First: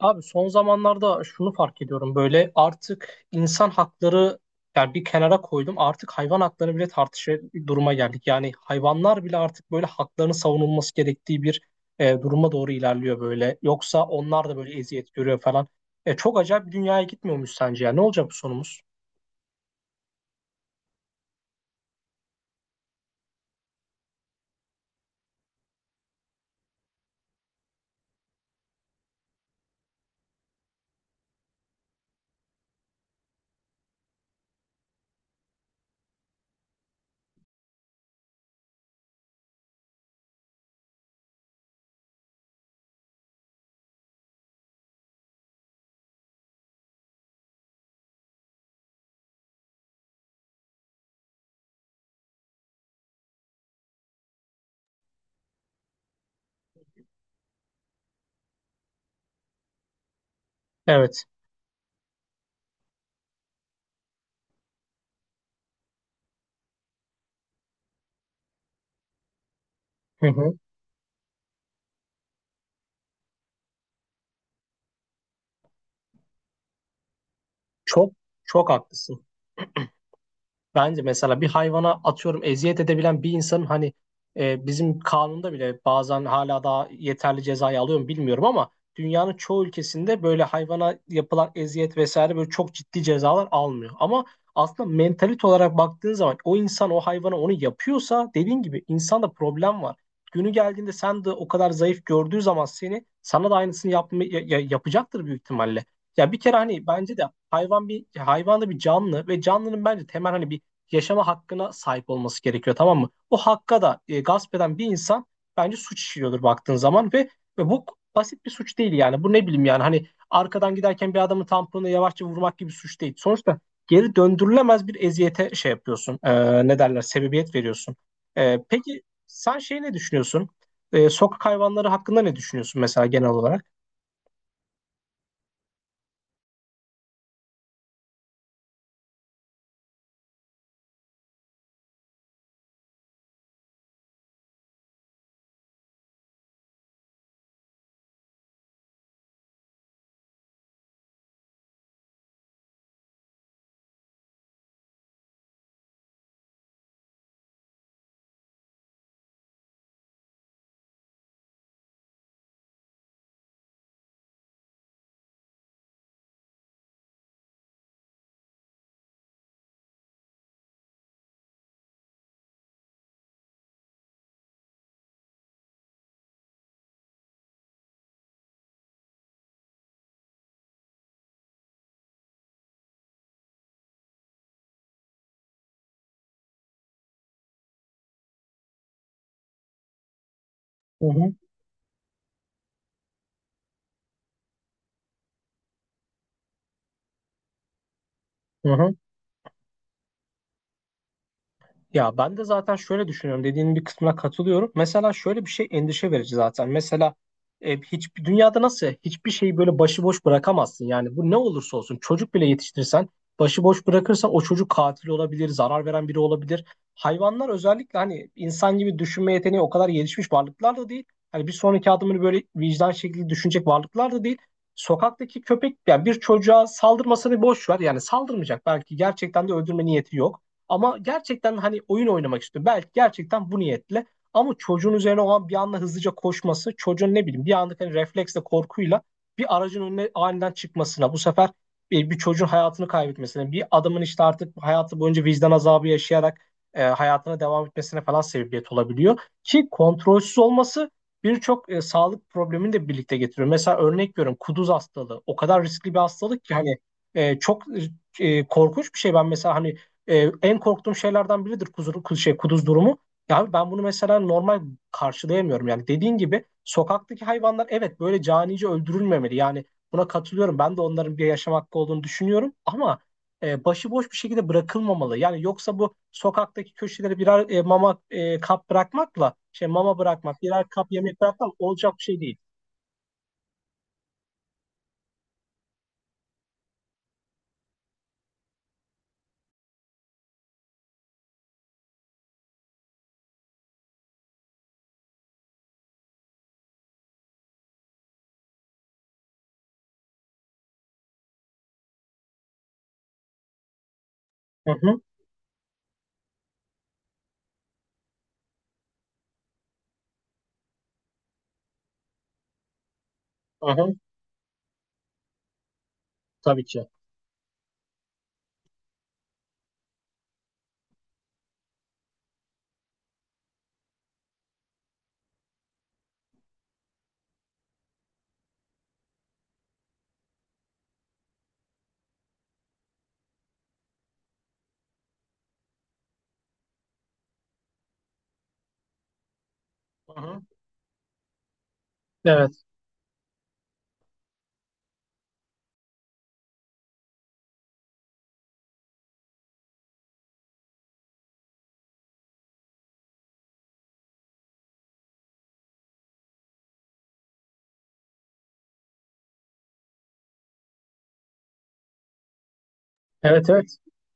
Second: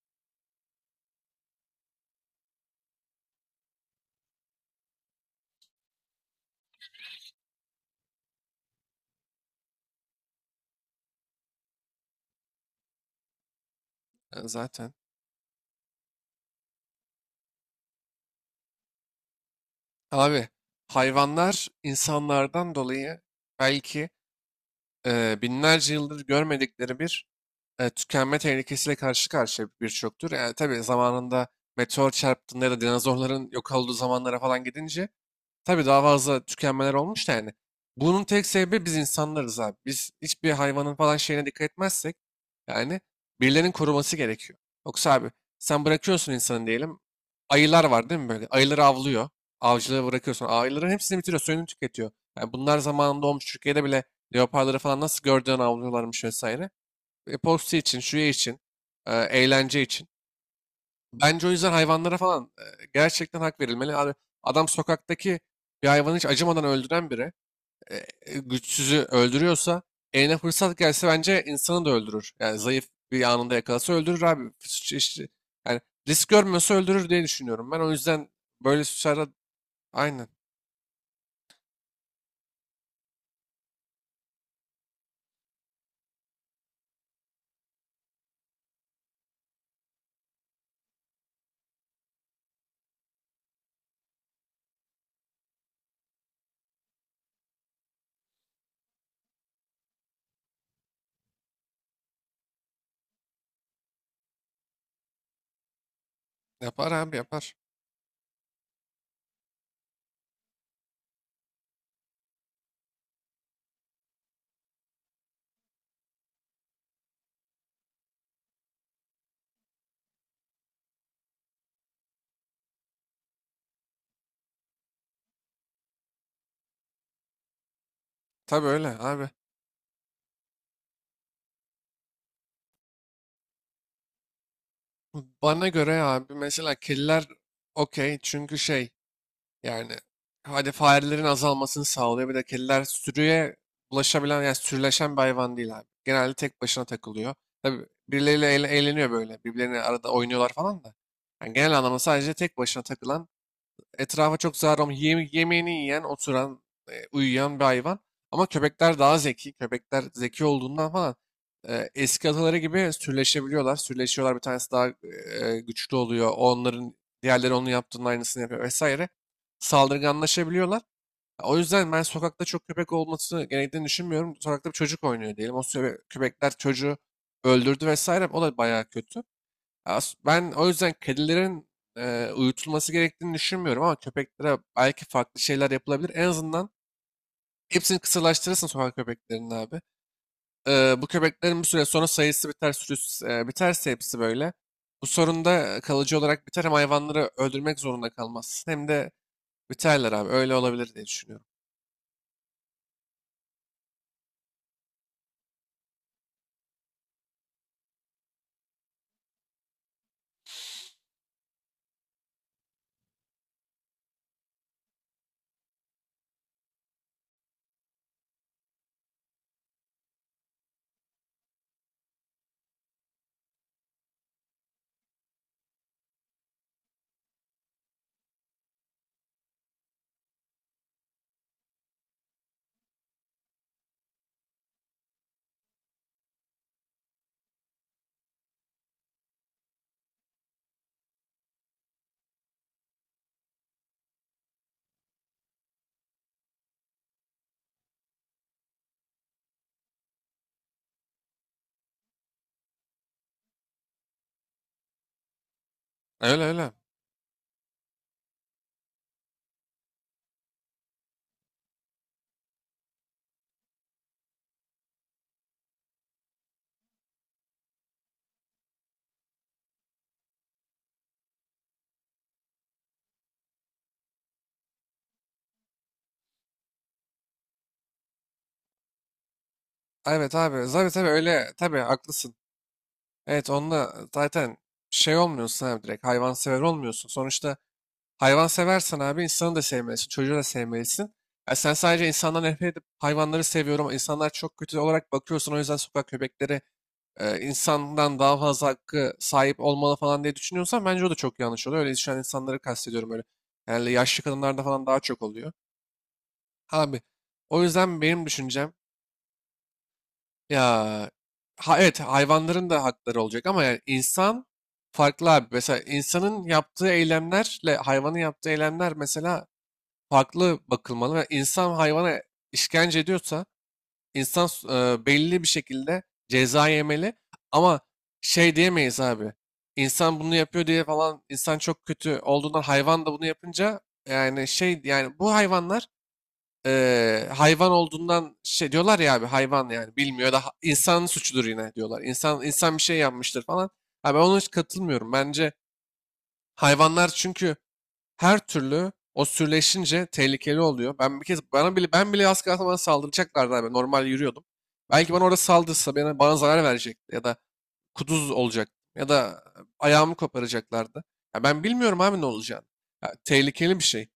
Abi son zamanlarda şunu fark ediyorum böyle artık insan hakları yani bir kenara koydum artık hayvan hakları bile tartışır duruma geldik. Yani hayvanlar bile artık böyle haklarının savunulması gerektiği bir duruma doğru ilerliyor böyle. Yoksa onlar da böyle Zaten. eziyet görüyor falan. Çok acayip bir dünyaya gitmiyormuş sence ya ne olacak bu sonumuz? Abi hayvanlar insanlardan dolayı belki binlerce yıldır görmedikleri bir tükenme tehlikesiyle karşı karşıya birçoktur. Yani tabii zamanında meteor çarptığında ya da dinozorların yok olduğu zamanlara falan gidince tabii daha fazla tükenmeler olmuş da yani. Bunun tek sebebi biz insanlarız abi. Biz hiçbir hayvanın falan şeyine dikkat etmezsek yani birilerinin koruması gerekiyor. Yoksa abi sen bırakıyorsun insanı diyelim. Ayılar var değil mi böyle? Ayıları avlıyor. Avcılığı bırakıyorsun. Ayıların hepsini bitiriyor. Suyunu tüketiyor. Yani bunlar zamanında olmuş. Türkiye'de bile leoparları falan nasıl gördüğün avlıyorlarmış vesaire. Postu için, şuya için, eğlence için. Evet. Bence o yüzden hayvanlara falan gerçekten hak verilmeli. Abi, adam sokaktaki bir hayvanı hiç acımadan öldüren biri, e, güçsüzü öldürüyorsa, Hı eline hı. fırsat gelse bence insanı da öldürür. Yani zayıf bir anında yakalasa öldürür abi. Yani risk görmüyorsa öldürür diye düşünüyorum. Ben o Çok yüzden Çok böyle haklısın. suçlarda aynen Bence mesela bir hayvana atıyorum eziyet edebilen bir insanın hani bizim kanunda bile bazen hala daha yeterli cezayı alıyor mu bilmiyorum ama dünyanın çoğu ülkesinde böyle hayvana yapılan eziyet vesaire böyle çok ciddi cezalar almıyor. Ama aslında mentalite olarak baktığın zaman o insan o hayvana onu yapıyorsa dediğin gibi insanda problem var. Günü geldiğinde sen de o kadar zayıf gördüğü zaman seni sana da aynısını yapma, yapacaktır büyük ihtimalle. Ya bir kere hani yapar bence abi de yapar. hayvan bir hayvan da bir canlı ve canlının bence temel hani bir yaşama hakkına sahip olması gerekiyor tamam mı? O hakka da gasp eden bir insan bence suç işliyordur baktığın zaman ve bu basit bir suç değil yani. Bu ne bileyim yani hani arkadan giderken bir adamın tamponuna yavaşça vurmak gibi suç değil. Sonuçta geri döndürülemez bir eziyete şey yapıyorsun. Ne derler? Sebebiyet veriyorsun. Tabii öyle Peki abi. sen şey ne düşünüyorsun? Sokak hayvanları hakkında ne düşünüyorsun mesela genel olarak? Bana göre abi mesela kediler okey, çünkü şey. Yani hadi farelerin azalmasını sağlıyor. Bir de kediler sürüye bulaşabilen yani sürüleşen bir hayvan değil abi. Genelde tek başına takılıyor. Tabii birileriyle eğleniyor böyle. Birbirlerine arada oynuyorlar falan da. Yani genel anlamda sadece tek başına takılan, etrafa çok zarar olmayan, yemeğini yiyen, oturan, uyuyan bir hayvan. Ama köpekler daha zeki. Köpekler zeki olduğundan falan eski ataları gibi sürleşebiliyorlar. Sürleşiyorlar. Bir tanesi daha güçlü oluyor. Onların diğerleri onun yaptığının aynısını yapıyor vesaire. Saldırganlaşabiliyorlar. O yüzden ben sokakta çok köpek olması gerektiğini düşünmüyorum. Sokakta bir çocuk oynuyor diyelim. Köpekler çocuğu öldürdü vesaire. O da bayağı kötü. Ben o yüzden kedilerin uyutulması gerektiğini düşünmüyorum ama köpeklere belki farklı şeyler yapılabilir. En azından hepsini kısırlaştırırsın sokak köpeklerinin abi. Bu Hı hı. köpeklerin bir süre sonra sayısı biter, sürüsü biterse hepsi böyle. Bu sorun da kalıcı olarak biter, hem hayvanları öldürmek zorunda Hı kalmazsın hem hı. de biterler abi. Öyle olabilir diye düşünüyorum. Ya ben de zaten şöyle düşünüyorum. Dediğinin bir kısmına katılıyorum. Mesela şöyle bir şey endişe verici zaten. Mesela hiçbir dünyada nasıl hiçbir şeyi böyle başıboş bırakamazsın. Yani bu ne olursa olsun çocuk bile yetiştirirsen başıboş bırakırsan o çocuk katil olabilir, zarar veren biri olabilir. Hayvanlar özellikle hani insan gibi düşünme yeteneği o kadar gelişmiş varlıklar da değil. Hani bir sonraki adımını böyle vicdan şekilde düşünecek varlıklar da değil. Sokaktaki köpek yani bir çocuğa saldırmasını boş ver. Yani saldırmayacak. Belki gerçekten de öldürme niyeti yok. Ama gerçekten hani oyun oynamak istiyor. Belki gerçekten bu niyetle. Ama çocuğun üzerine olan bir anda hızlıca koşması, çocuğun ne bileyim bir anda hani refleksle, korkuyla bir aracın önüne aniden çıkmasına, bu sefer bir çocuğun hayatını kaybetmesine, bir adamın işte artık hayatı boyunca vicdan azabı yaşayarak hayatına devam etmesine falan sebebiyet olabiliyor. Ki kontrolsüz olması birçok sağlık problemini de birlikte getiriyor. Mesela örnek veriyorum kuduz hastalığı. O kadar riskli bir hastalık Öyle ki öyle. hani çok korkunç bir şey. Ben mesela hani en korktuğum şeylerden biridir şey, kuduz durumu. Ya abi ben bunu mesela normal karşılayamıyorum. Yani dediğin gibi sokaktaki hayvanlar evet böyle canice öldürülmemeli. Yani buna katılıyorum. Ben de onların bir yaşam hakkı olduğunu düşünüyorum. Ama başıboş bir şekilde bırakılmamalı. Yani yoksa bu sokaktaki köşelere birer mama kap bırakmakla şey mama Evet bırakmak, birer abi. kap Tabii tabii yemek bırakmak öyle. Tabii olacak bir şey haklısın. değil. Evet, onunla zaten şey olmuyorsun abi, direkt hayvansever olmuyorsun. Sonuçta hayvan seversen abi insanı da sevmelisin, çocuğu da sevmelisin. Ya sen sadece insandan nefret edip hayvanları seviyorum ama insanlar çok kötü olarak bakıyorsun, o yüzden sokak köpekleri insandan daha fazla hakkı sahip olmalı falan diye düşünüyorsan bence o da çok yanlış oluyor. Öyle düşünen insanları kastediyorum öyle. Yani yaşlı kadınlarda Hı falan hı, daha çok oluyor. Abi o yüzden benim düşüncem ya, ha, evet hayvanların da hakları olacak ama hı yani hı, insan farklı abi. Mesela insanın tabii ki. yaptığı eylemlerle hayvanın yaptığı eylemler mesela farklı bakılmalı ve insan hayvana işkence ediyorsa belli bir şekilde ceza yemeli ama şey diyemeyiz abi. İnsan bunu yapıyor diye falan, insan çok kötü olduğundan hayvan da bunu yapınca yani şey, yani bu hayvanlar hayvan olduğundan şey diyorlar ya abi, hayvan yani Hı bilmiyor hı. da insanın suçudur yine diyorlar. İnsan Evet, insan bir şey yapmıştır falan. Abi ben ona hiç katılmıyorum. Bence hayvanlar çünkü her türlü o sürleşince tehlikeli oluyor. Ben bir kez bana bile ben bile az kalsın bana saldıracaklardı abi. Normal yürüyordum. Belki bana orada saldırsa, bana zarar verecekti ya da kuduz olacak ya da ayağımı koparacaklardı. Ya ben bilmiyorum abi ne olacağını. Ya evet, evet. tehlikeli bir şey.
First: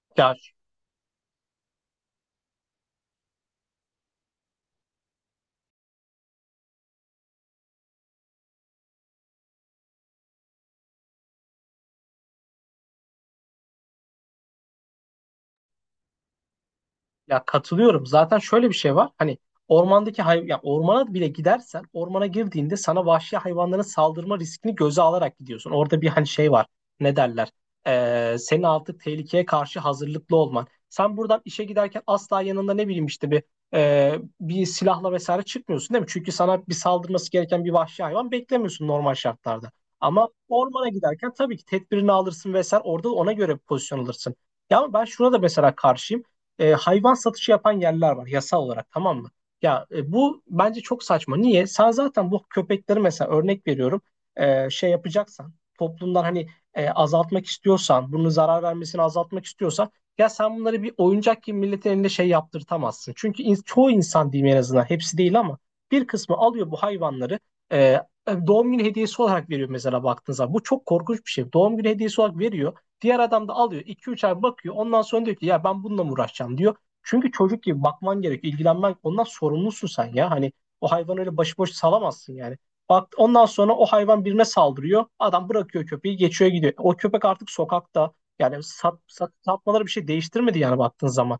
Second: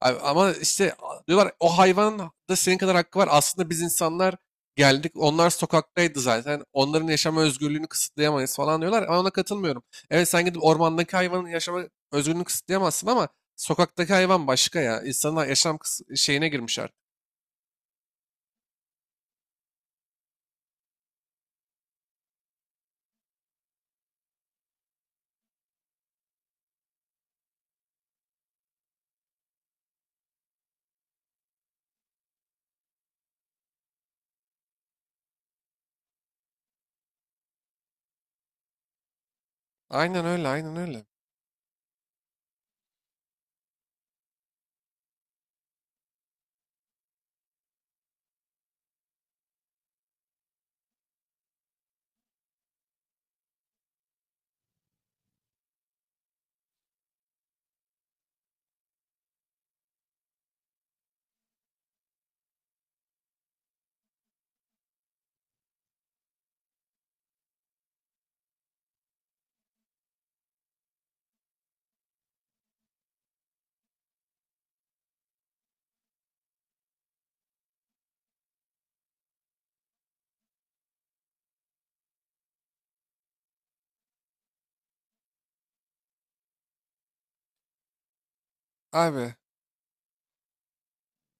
Abi Ya ama işte diyorlar o hayvanın da senin kadar hakkı var. Aslında biz insanlar geldik. Onlar sokaktaydı zaten. Onların yaşama özgürlüğünü kısıtlayamayız falan diyorlar. Ama ona katılmıyorum. Evet, sen gidip ormandaki hayvanın yaşama özgürlüğünü kısıtlayamazsın ama sokaktaki hayvan başka ya. İnsanın şeyine girmiş artık. Ya katılıyorum. Zaten şöyle bir şey var. Hani ormandaki hay ya ormana bile gidersen ormana girdiğinde sana vahşi hayvanların saldırma riskini göze alarak gidiyorsun. Orada bir hani şey var. Ne derler? Senin artık tehlikeye karşı hazırlıklı olman. Sen buradan işe giderken asla yanında ne bileyim işte bir e, bir silahla vesaire çıkmıyorsun değil mi? Çünkü sana bir saldırması gereken bir vahşi hayvan beklemiyorsun normal şartlarda. Aynen Ama öyle, aynen ormana öyle. giderken tabii ki tedbirini alırsın vesaire. Orada ona göre pozisyon alırsın. Ya ama ben şuna da mesela karşıyım hayvan satışı yapan yerler var yasal olarak tamam mı? Ya bu bence çok saçma. Niye? Sen zaten bu köpekleri mesela örnek veriyorum şey yapacaksan toplumdan hani azaltmak istiyorsan bunu zarar vermesini azaltmak istiyorsan ya sen bunları bir oyuncak gibi milletin elinde şey yaptırtamazsın. Çünkü in- çoğu insan diyeyim en azından hepsi değil ama bir kısmı alıyor bu hayvanları e, e, doğum günü hediyesi olarak veriyor mesela baktığınız zaman. Bu çok korkunç bir şey. Doğum günü hediyesi olarak veriyor. Diğer adam da alıyor iki üç ay bakıyor. Ondan sonra diyor ki ya ben bununla mı uğraşacağım diyor. Çünkü çocuk gibi bakman gerekiyor, ilgilenmen ondan sorumlusun sen ya. Hani o hayvanı öyle başıboş salamazsın yani. Bak ondan sonra o hayvan birine saldırıyor. Adam bırakıyor köpeği, geçiyor gidiyor. O köpek artık sokakta. Yani Abi, satmaları bir şey değiştirmedi yani baktığın zaman.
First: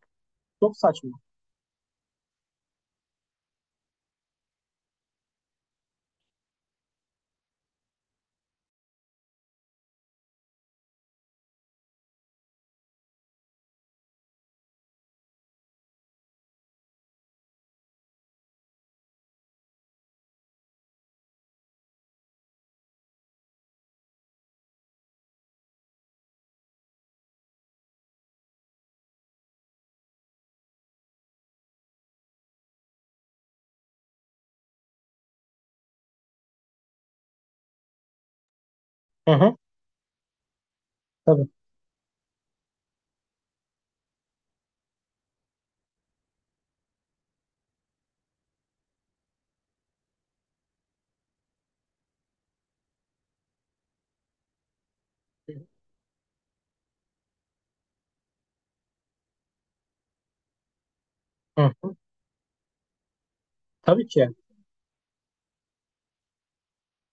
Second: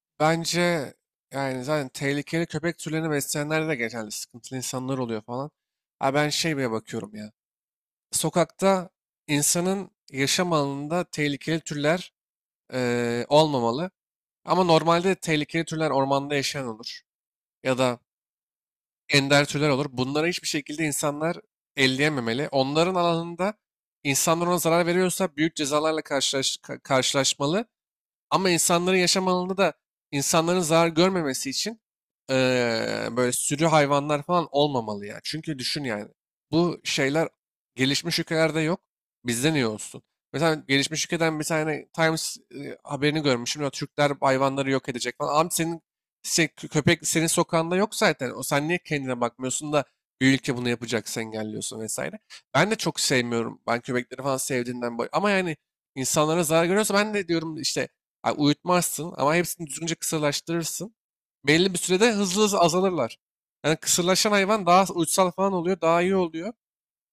Çok bence saçma. yani zaten tehlikeli köpek türlerini besleyenlerde de genelde sıkıntılı insanlar oluyor falan. Ha, ben şey bile bakıyorum ya. Sokakta, insanın yaşam alanında tehlikeli türler olmamalı. Ama normalde de tehlikeli türler ormanda yaşayan olur. Ya da ender türler olur. Bunlara hiçbir şekilde insanlar elleyememeli. Onların alanında insanlar ona zarar veriyorsa büyük cezalarla karşılaşmalı. Ama insanların yaşam alanında da insanların zarar görmemesi için böyle sürü hayvanlar falan olmamalı ya. Çünkü düşün yani bu şeyler gelişmiş ülkelerde yok. Hı Bizde hı. niye olsun? Mesela gelişmiş ülkeden bir Tabii. tane Times haberini görmüşüm. Ya Türkler hayvanları yok edecek falan. Abi senin köpek senin sokağında yok zaten. O sen niye kendine bakmıyorsun da bir ülke bunu yapacaksa engelliyorsun vesaire. Ben de çok sevmiyorum. Ben köpekleri falan sevdiğimden. Ama yani insanlara zarar görüyorsa ben de diyorum işte, ay, uyutmazsın ama hepsini düzgünce kısırlaştırırsın. Hı. Belli bir sürede hızlı hızlı azalırlar. Yani Tabii ki. kısırlaşan hayvan daha uysal falan oluyor, daha iyi oluyor.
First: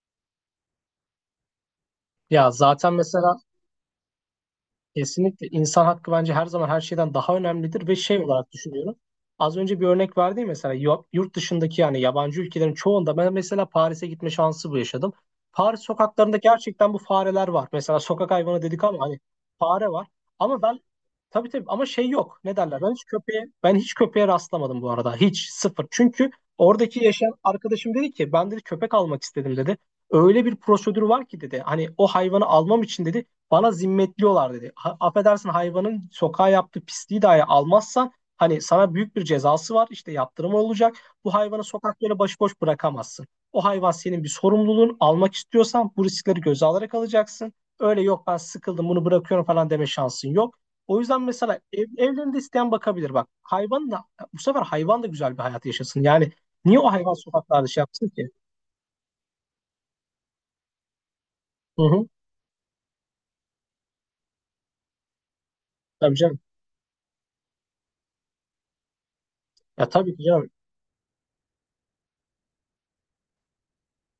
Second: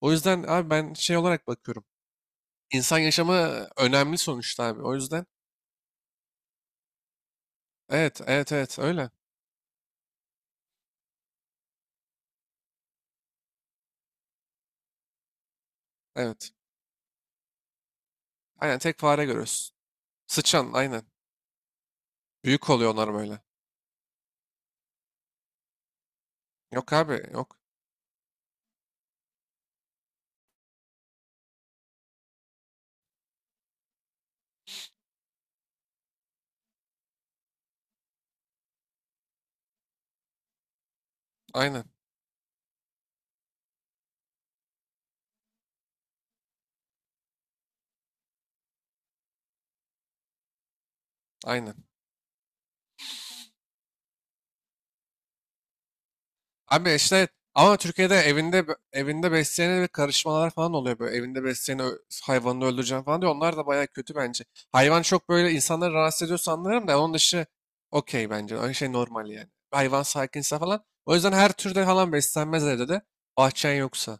O yüzden abi ben şey olarak bakıyorum. Ya zaten İnsan yaşamı mesela önemli sonuçta abi. O yüzden kesinlikle insan hakkı bence her zaman her şeyden daha önemlidir ve şey evet, olarak evet, evet düşünüyorum. öyle. Az önce bir örnek verdi ya mesela yurt dışındaki yani yabancı ülkelerin çoğunda ben mesela Paris'e gitme şansı bu yaşadım. Paris sokaklarında Evet. gerçekten bu fareler var. Mesela sokak hayvanı Aynen, dedik tek ama hani fare görüyorsun. fare var. Ama Sıçan ben aynen. tabii tabii ama şey yok. Ne Büyük derler? Oluyor onlar böyle. Ben hiç köpeğe rastlamadım bu arada. Hiç sıfır. Çünkü Yok oradaki abi yaşayan yok. arkadaşım dedi ki ben dedi köpek almak istedim dedi. Öyle bir prosedür var ki dedi. Hani o hayvanı almam için dedi bana zimmetliyorlar dedi. Ha, affedersin hayvanın sokağa yaptığı pisliği dahi almazsan hani sana büyük bir cezası var. İşte yaptırım olacak. Bu hayvanı Aynen. sokaklara başıboş bırakamazsın. O hayvan senin bir sorumluluğun. Almak istiyorsan bu riskleri göze alarak alacaksın. Öyle yok ben sıkıldım bunu bırakıyorum falan deme şansın yok. O yüzden mesela Aynen. Evlerinde isteyen bakabilir bak. Hayvan da bu sefer hayvan da güzel bir hayat yaşasın. Yani niye o Abi hayvan işte sokaklarda ama şey yapsın Türkiye'de ki? evinde besleyene bir karışmalar falan oluyor böyle. Evinde Hı besleyene hı. hayvanını öldüreceğim falan diyor. Onlar da bayağı kötü bence. Hayvan çok böyle insanları Tabii rahatsız canım. ediyorsa anlarım da onun dışı okey bence. Öyle şey normal yani. Ya Hayvan tabii ki canım. sakinse falan. O yüzden her türde falan beslenmez evde de. Bahçen yoksa.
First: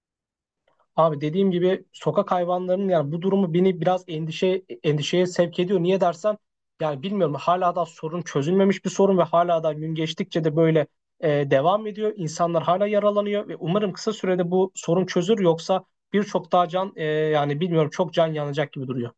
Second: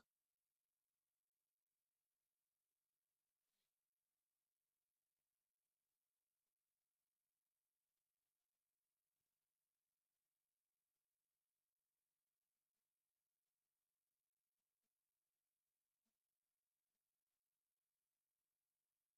Abi dediğim gibi sokak hayvanlarının yani bu durumu beni biraz endişeye sevk ediyor. Niye dersen yani bilmiyorum hala da sorun çözülmemiş bir sorun ve hala da gün geçtikçe de böyle devam ediyor. İnsanlar hala yaralanıyor ve umarım kısa sürede bu sorun çözülür yoksa birçok daha can yani bilmiyorum çok can yanacak gibi duruyor.